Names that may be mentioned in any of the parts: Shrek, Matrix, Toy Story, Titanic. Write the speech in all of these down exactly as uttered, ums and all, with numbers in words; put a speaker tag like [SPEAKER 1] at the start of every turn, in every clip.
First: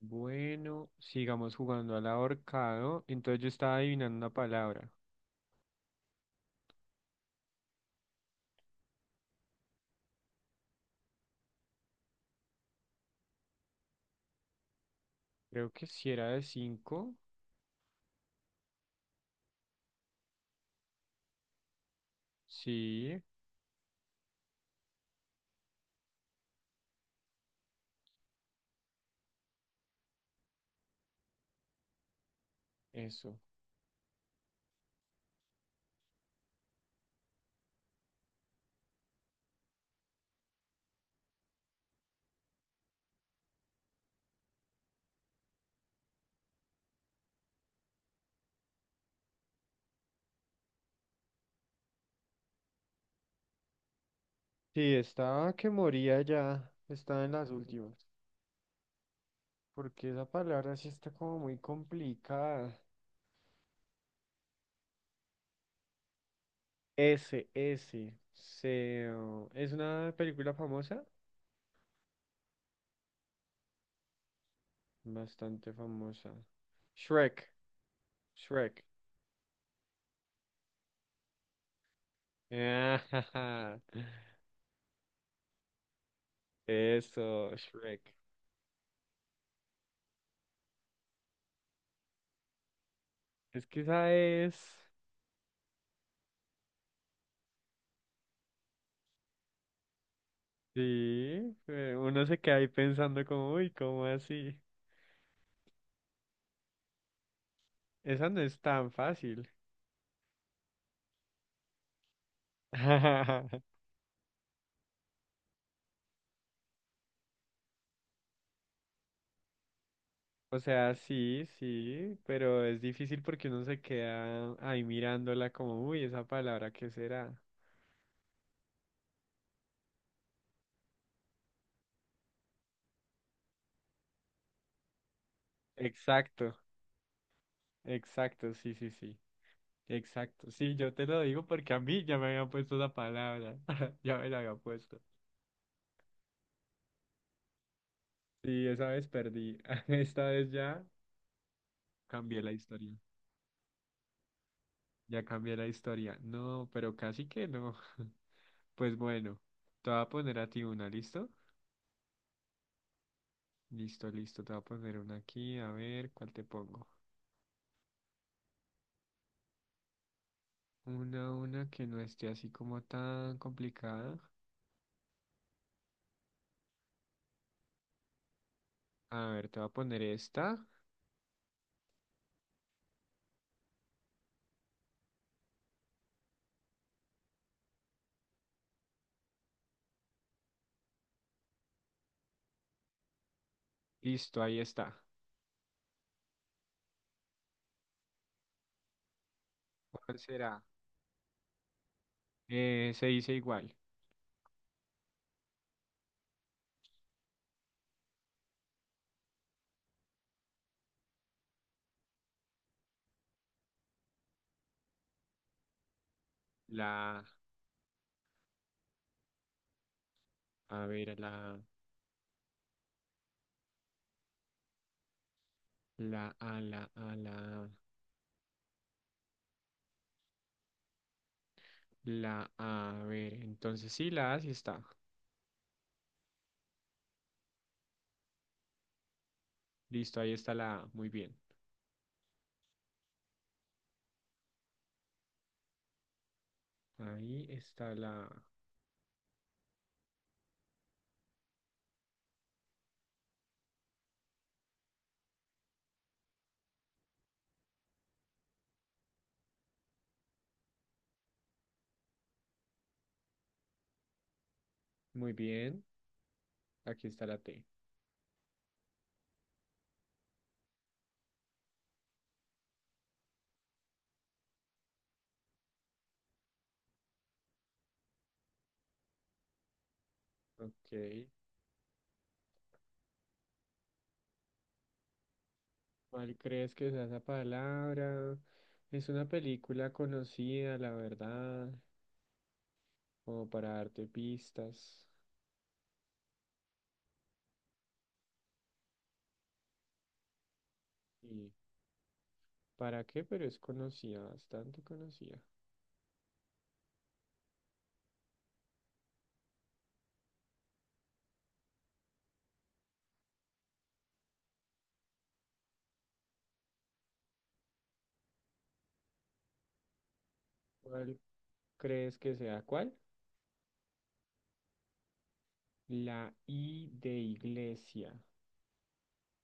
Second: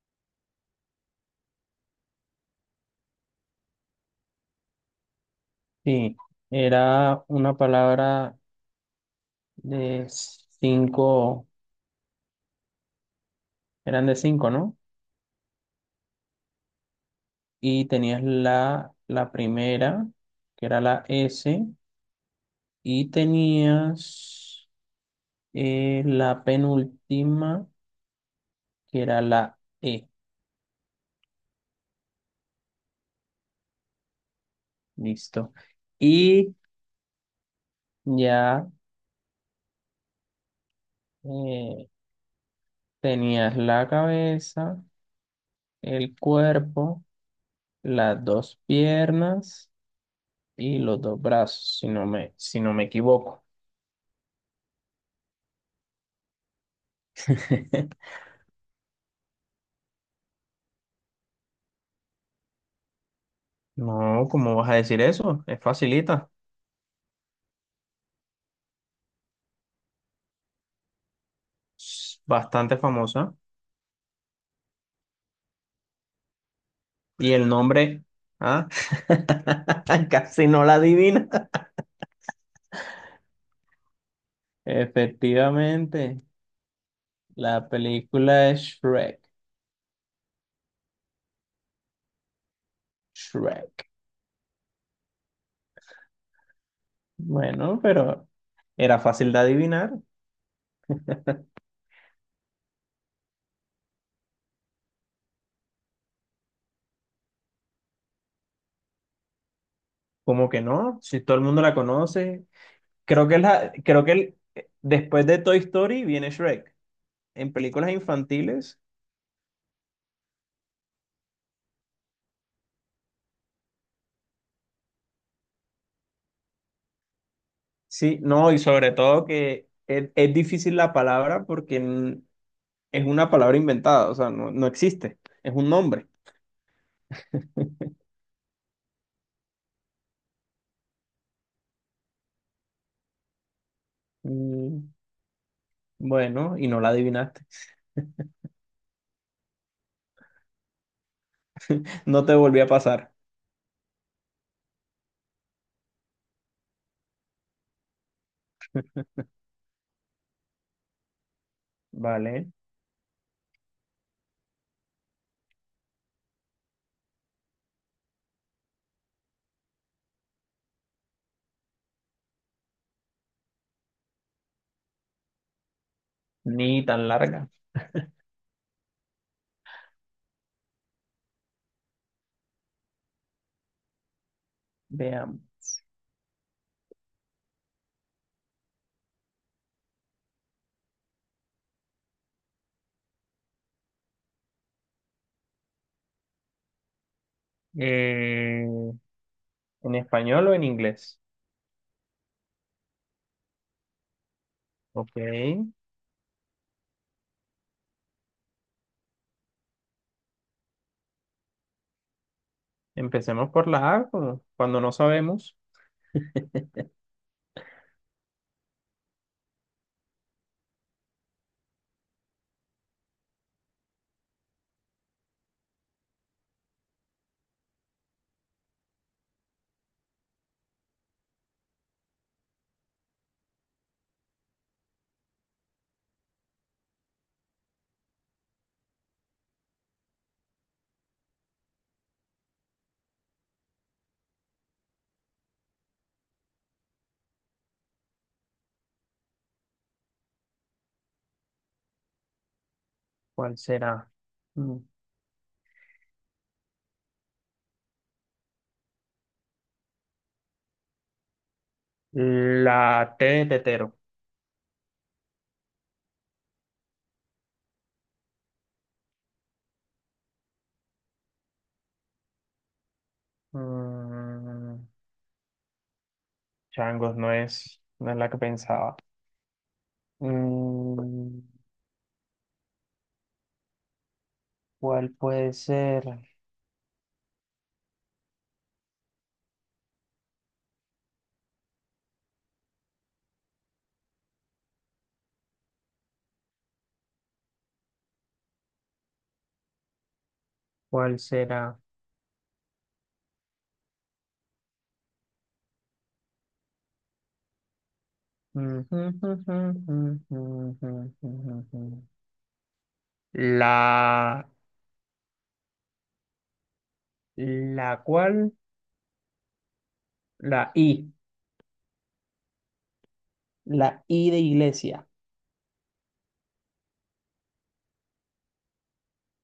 [SPEAKER 1] Bueno, sigamos jugando al ahorcado. Entonces yo estaba adivinando una palabra.
[SPEAKER 2] Sí, era una palabra de cinco, eran de cinco, ¿no?
[SPEAKER 1] Creo que si era de cinco.
[SPEAKER 2] Y tenías la, la primera, que era la S, y
[SPEAKER 1] Sí,
[SPEAKER 2] tenías eh, la penúltima, que era la E,
[SPEAKER 1] eso.
[SPEAKER 2] listo. Y ya eh, tenías la cabeza, el cuerpo, las dos piernas y los dos brazos, si no me, si no me equivoco.
[SPEAKER 1] Sí, estaba que moría ya. Estaba en las últimas. Porque esa palabra sí está como muy complicada.
[SPEAKER 2] No, ¿cómo vas a decir eso? Es facilita,
[SPEAKER 1] S, S. Se, oh, ¿es una película famosa?
[SPEAKER 2] es bastante famosa.
[SPEAKER 1] Bastante famosa.
[SPEAKER 2] Y
[SPEAKER 1] Shrek,
[SPEAKER 2] el nombre, ah,
[SPEAKER 1] Shrek.
[SPEAKER 2] casi no la adivina. Efectivamente,
[SPEAKER 1] Eso,
[SPEAKER 2] la
[SPEAKER 1] Shrek.
[SPEAKER 2] película es Shrek.
[SPEAKER 1] Es que
[SPEAKER 2] Shrek.
[SPEAKER 1] esa es.
[SPEAKER 2] Bueno, pero era fácil de adivinar.
[SPEAKER 1] Sí, eh, uno se queda ahí pensando como, uy, ¿cómo así? Esa no es tan fácil.
[SPEAKER 2] ¿Cómo que no? Si todo el mundo la conoce. Creo que es la, creo que el- después de Toy Story viene Shrek. En películas infantiles,
[SPEAKER 1] O sea, sí, sí, pero es difícil porque uno se queda ahí mirándola como, uy, esa palabra, ¿qué será?
[SPEAKER 2] sí, no, y sobre todo que es, es difícil la palabra porque es una palabra inventada, o sea, no, no existe, es un nombre.
[SPEAKER 1] Exacto, exacto, sí, sí, sí, exacto. Sí, yo te lo digo porque a mí ya me habían puesto la palabra, ya me la habían
[SPEAKER 2] Mm,
[SPEAKER 1] puesto.
[SPEAKER 2] bueno, y no la adivinaste.
[SPEAKER 1] Sí, esa vez perdí, esta vez ya
[SPEAKER 2] No te
[SPEAKER 1] cambié la
[SPEAKER 2] volví a
[SPEAKER 1] historia,
[SPEAKER 2] pasar,
[SPEAKER 1] ya cambié la historia. No, pero casi que no. Pues bueno, te voy a poner a ti una, ¿listo?
[SPEAKER 2] ¿vale?
[SPEAKER 1] Listo, listo, te voy a poner una aquí, a ver cuál te pongo. Una, una que no esté así como tan complicada.
[SPEAKER 2] Ni tan larga.
[SPEAKER 1] A ver, te voy a poner esta.
[SPEAKER 2] Veamos.
[SPEAKER 1] Listo, ahí está.
[SPEAKER 2] Eh, ¿en
[SPEAKER 1] ¿Cuál
[SPEAKER 2] español o
[SPEAKER 1] será?
[SPEAKER 2] en inglés?
[SPEAKER 1] Eh, se dice igual.
[SPEAKER 2] Ok, empecemos por la A, como cuando no sabemos
[SPEAKER 1] La, a ver, la, la, a, la, a, la, la, a, ver. Entonces sí, la A sí está. Listo, ahí está la A. Muy bien. Ahí está la A.
[SPEAKER 2] cuál será. Mm, La T de tetero.
[SPEAKER 1] Muy bien. Aquí está la T.
[SPEAKER 2] Mm, changos, no es, no es la que pensaba.
[SPEAKER 1] Ok.
[SPEAKER 2] Mm, ¿cuál puede ser?
[SPEAKER 1] ¿Cuál crees que sea esa palabra? Es una película conocida, la verdad, como para darte pistas.
[SPEAKER 2] ¿Cuál
[SPEAKER 1] ¿Y
[SPEAKER 2] será?
[SPEAKER 1] para qué? Pero es conocida, bastante conocida.
[SPEAKER 2] La, la cual, la I,
[SPEAKER 1] ¿Cuál crees que sea? ¿Cuál?
[SPEAKER 2] La I de iglesia.
[SPEAKER 1] La I de iglesia.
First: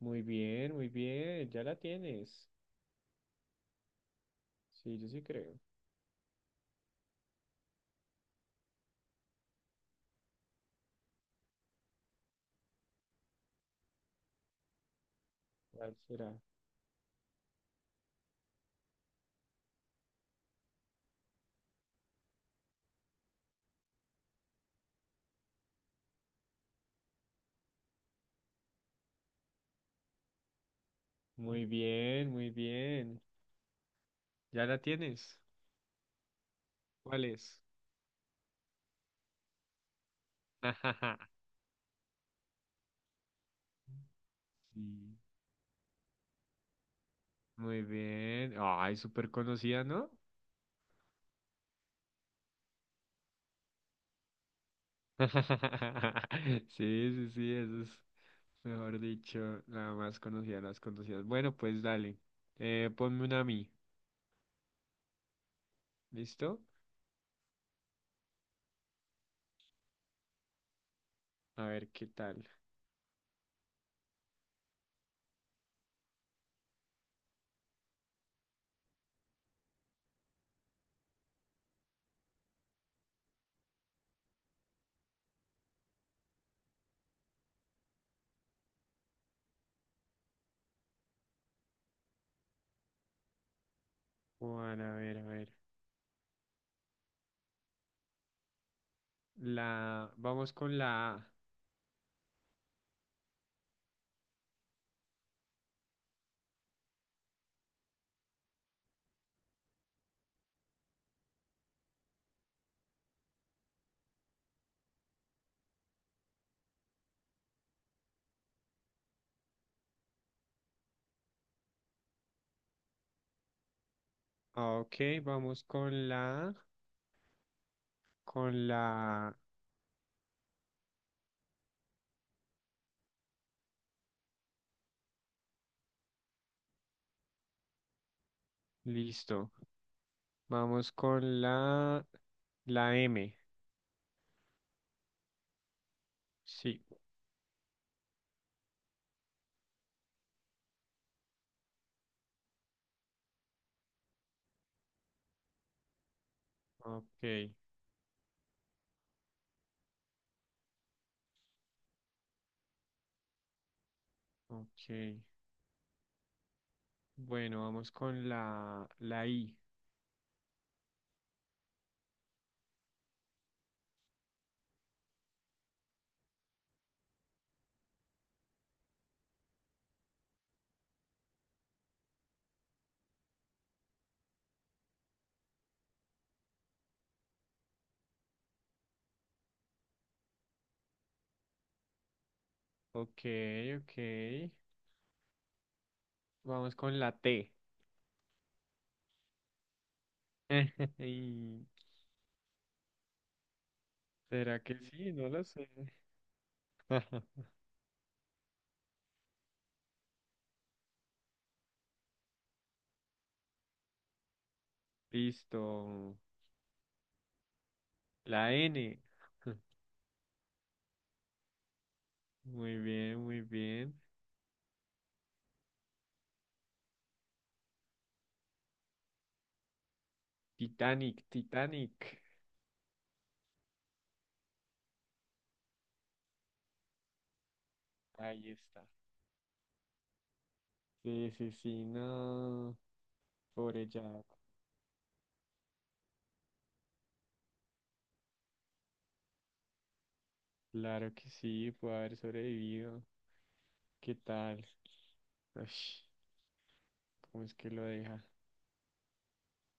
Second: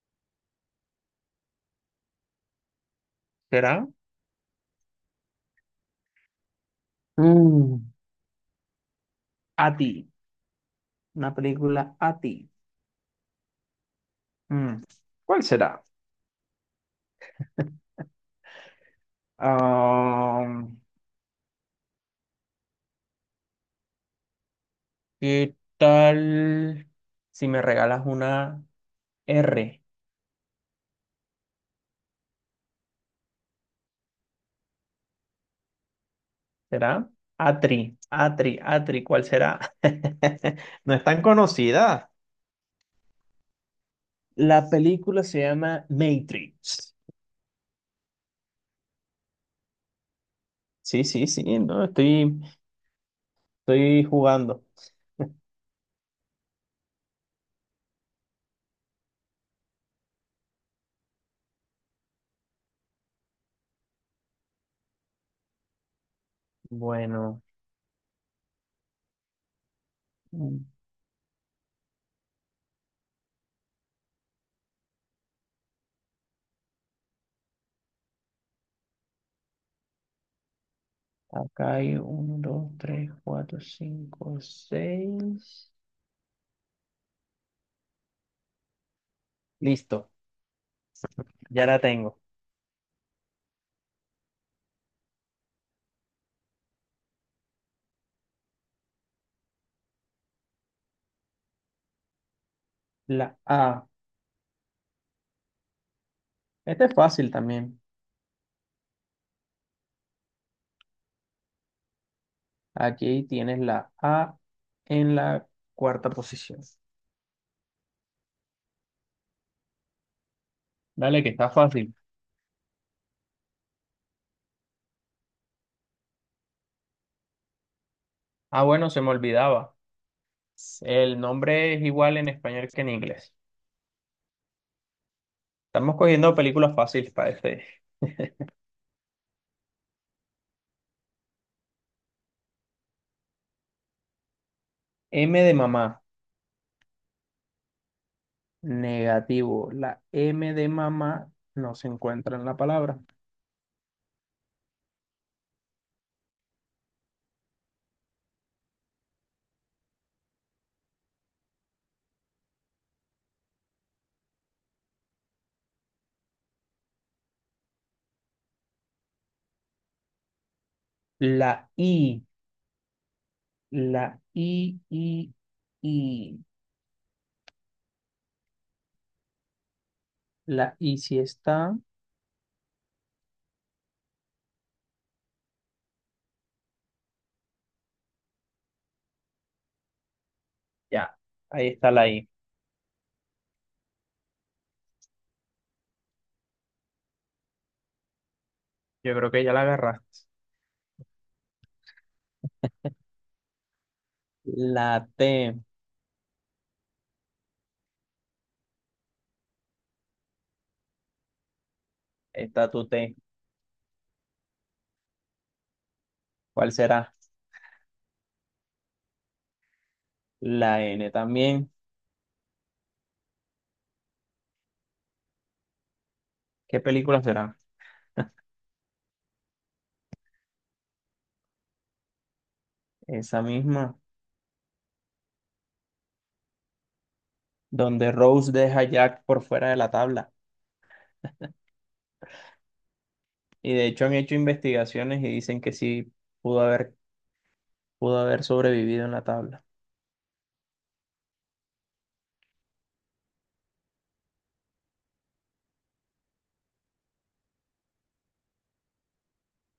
[SPEAKER 1] Muy bien, muy bien, ya la tienes.
[SPEAKER 2] ¿Será?
[SPEAKER 1] Sí, yo sí creo.
[SPEAKER 2] Mm, A ti. Una película a ti. Mm, ¿Cuál será?
[SPEAKER 1] ¿Cuál será?
[SPEAKER 2] Ah, ¿qué tal si me regalas una R?
[SPEAKER 1] Muy bien, muy bien. ¿Ya la tienes?
[SPEAKER 2] ¿Será?
[SPEAKER 1] ¿Cuál es?
[SPEAKER 2] Atri, Atri, Atri, ¿cuál será? No es tan conocida. La
[SPEAKER 1] Sí.
[SPEAKER 2] película se llama Matrix.
[SPEAKER 1] Muy bien. Ay, súper conocida, ¿no?
[SPEAKER 2] Sí, sí, sí, no, estoy, estoy jugando.
[SPEAKER 1] Sí, sí, sí, eso es, mejor dicho, la más conocida de las conocidas. Bueno, pues dale. Eh, ponme una a mí. ¿Listo?
[SPEAKER 2] Bueno, mm,
[SPEAKER 1] A ver qué tal.
[SPEAKER 2] acá hay uno, dos, tres, cuatro, cinco, seis. Listo, ya la tengo.
[SPEAKER 1] Juan, a ver, a ver. La, vamos con la A.
[SPEAKER 2] La A. Este es fácil también. Aquí tienes la A en la cuarta posición. Dale, que está fácil.
[SPEAKER 1] Ah, ok, vamos con la,
[SPEAKER 2] Ah,
[SPEAKER 1] con
[SPEAKER 2] bueno, se me
[SPEAKER 1] la,
[SPEAKER 2] olvidaba. El nombre es igual en español que en inglés. Estamos cogiendo películas fáciles para este.
[SPEAKER 1] listo. Vamos con la, la M.
[SPEAKER 2] M de mamá.
[SPEAKER 1] Sí.
[SPEAKER 2] Negativo. La M de mamá no se encuentra en la palabra.
[SPEAKER 1] Ok, ok. Bueno, vamos con la, la I.
[SPEAKER 2] La I, la I, I, I. La I sí está. Ya, ahí está la I.
[SPEAKER 1] Ok, ok. Vamos con la T.
[SPEAKER 2] Yo creo que ya la agarraste.
[SPEAKER 1] Y, ¿será que
[SPEAKER 2] La
[SPEAKER 1] sí? No lo
[SPEAKER 2] T, ahí
[SPEAKER 1] sé.
[SPEAKER 2] está tu T.
[SPEAKER 1] Listo.
[SPEAKER 2] ¿Cuál será?
[SPEAKER 1] La N.
[SPEAKER 2] La N también.
[SPEAKER 1] Muy bien, muy bien.
[SPEAKER 2] ¿Qué película será?
[SPEAKER 1] Titanic, Titanic.
[SPEAKER 2] Esa misma, donde
[SPEAKER 1] Ahí
[SPEAKER 2] Rose deja a
[SPEAKER 1] está.
[SPEAKER 2] Jack por fuera de la tabla.
[SPEAKER 1] Sí, sí, sí, no.
[SPEAKER 2] Y de
[SPEAKER 1] Pobre
[SPEAKER 2] hecho han
[SPEAKER 1] Jack.
[SPEAKER 2] hecho investigaciones y dicen que sí pudo haber, pudo haber sobrevivido en la tabla.
[SPEAKER 1] Claro que sí, puede haber sobrevivido. ¿Qué tal? Ush, ¿cómo es que lo deja?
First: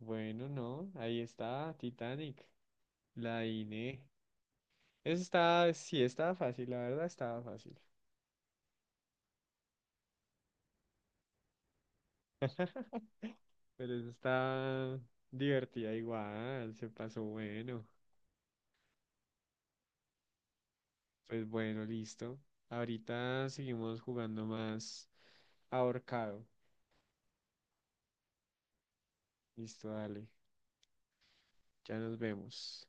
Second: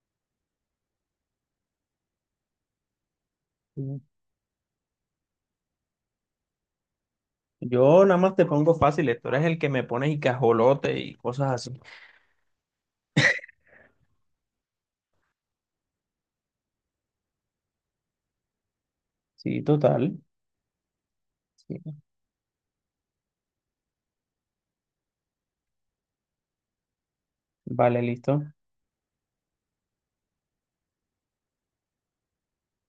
[SPEAKER 1] Bueno, no, ahí está, Titanic, la Iné. Eso está, sí, estaba fácil, la verdad estaba fácil.
[SPEAKER 2] Yo nada más te pongo fácil, tú eres el que me pones y cajolote y cosas así.
[SPEAKER 1] Pero eso está divertida igual, se pasó bueno.
[SPEAKER 2] Sí, total.
[SPEAKER 1] Pues bueno,
[SPEAKER 2] Sí.
[SPEAKER 1] listo. Ahorita seguimos jugando más ahorcado.
[SPEAKER 2] Vale, listo.
[SPEAKER 1] Listo, dale, ya nos vemos.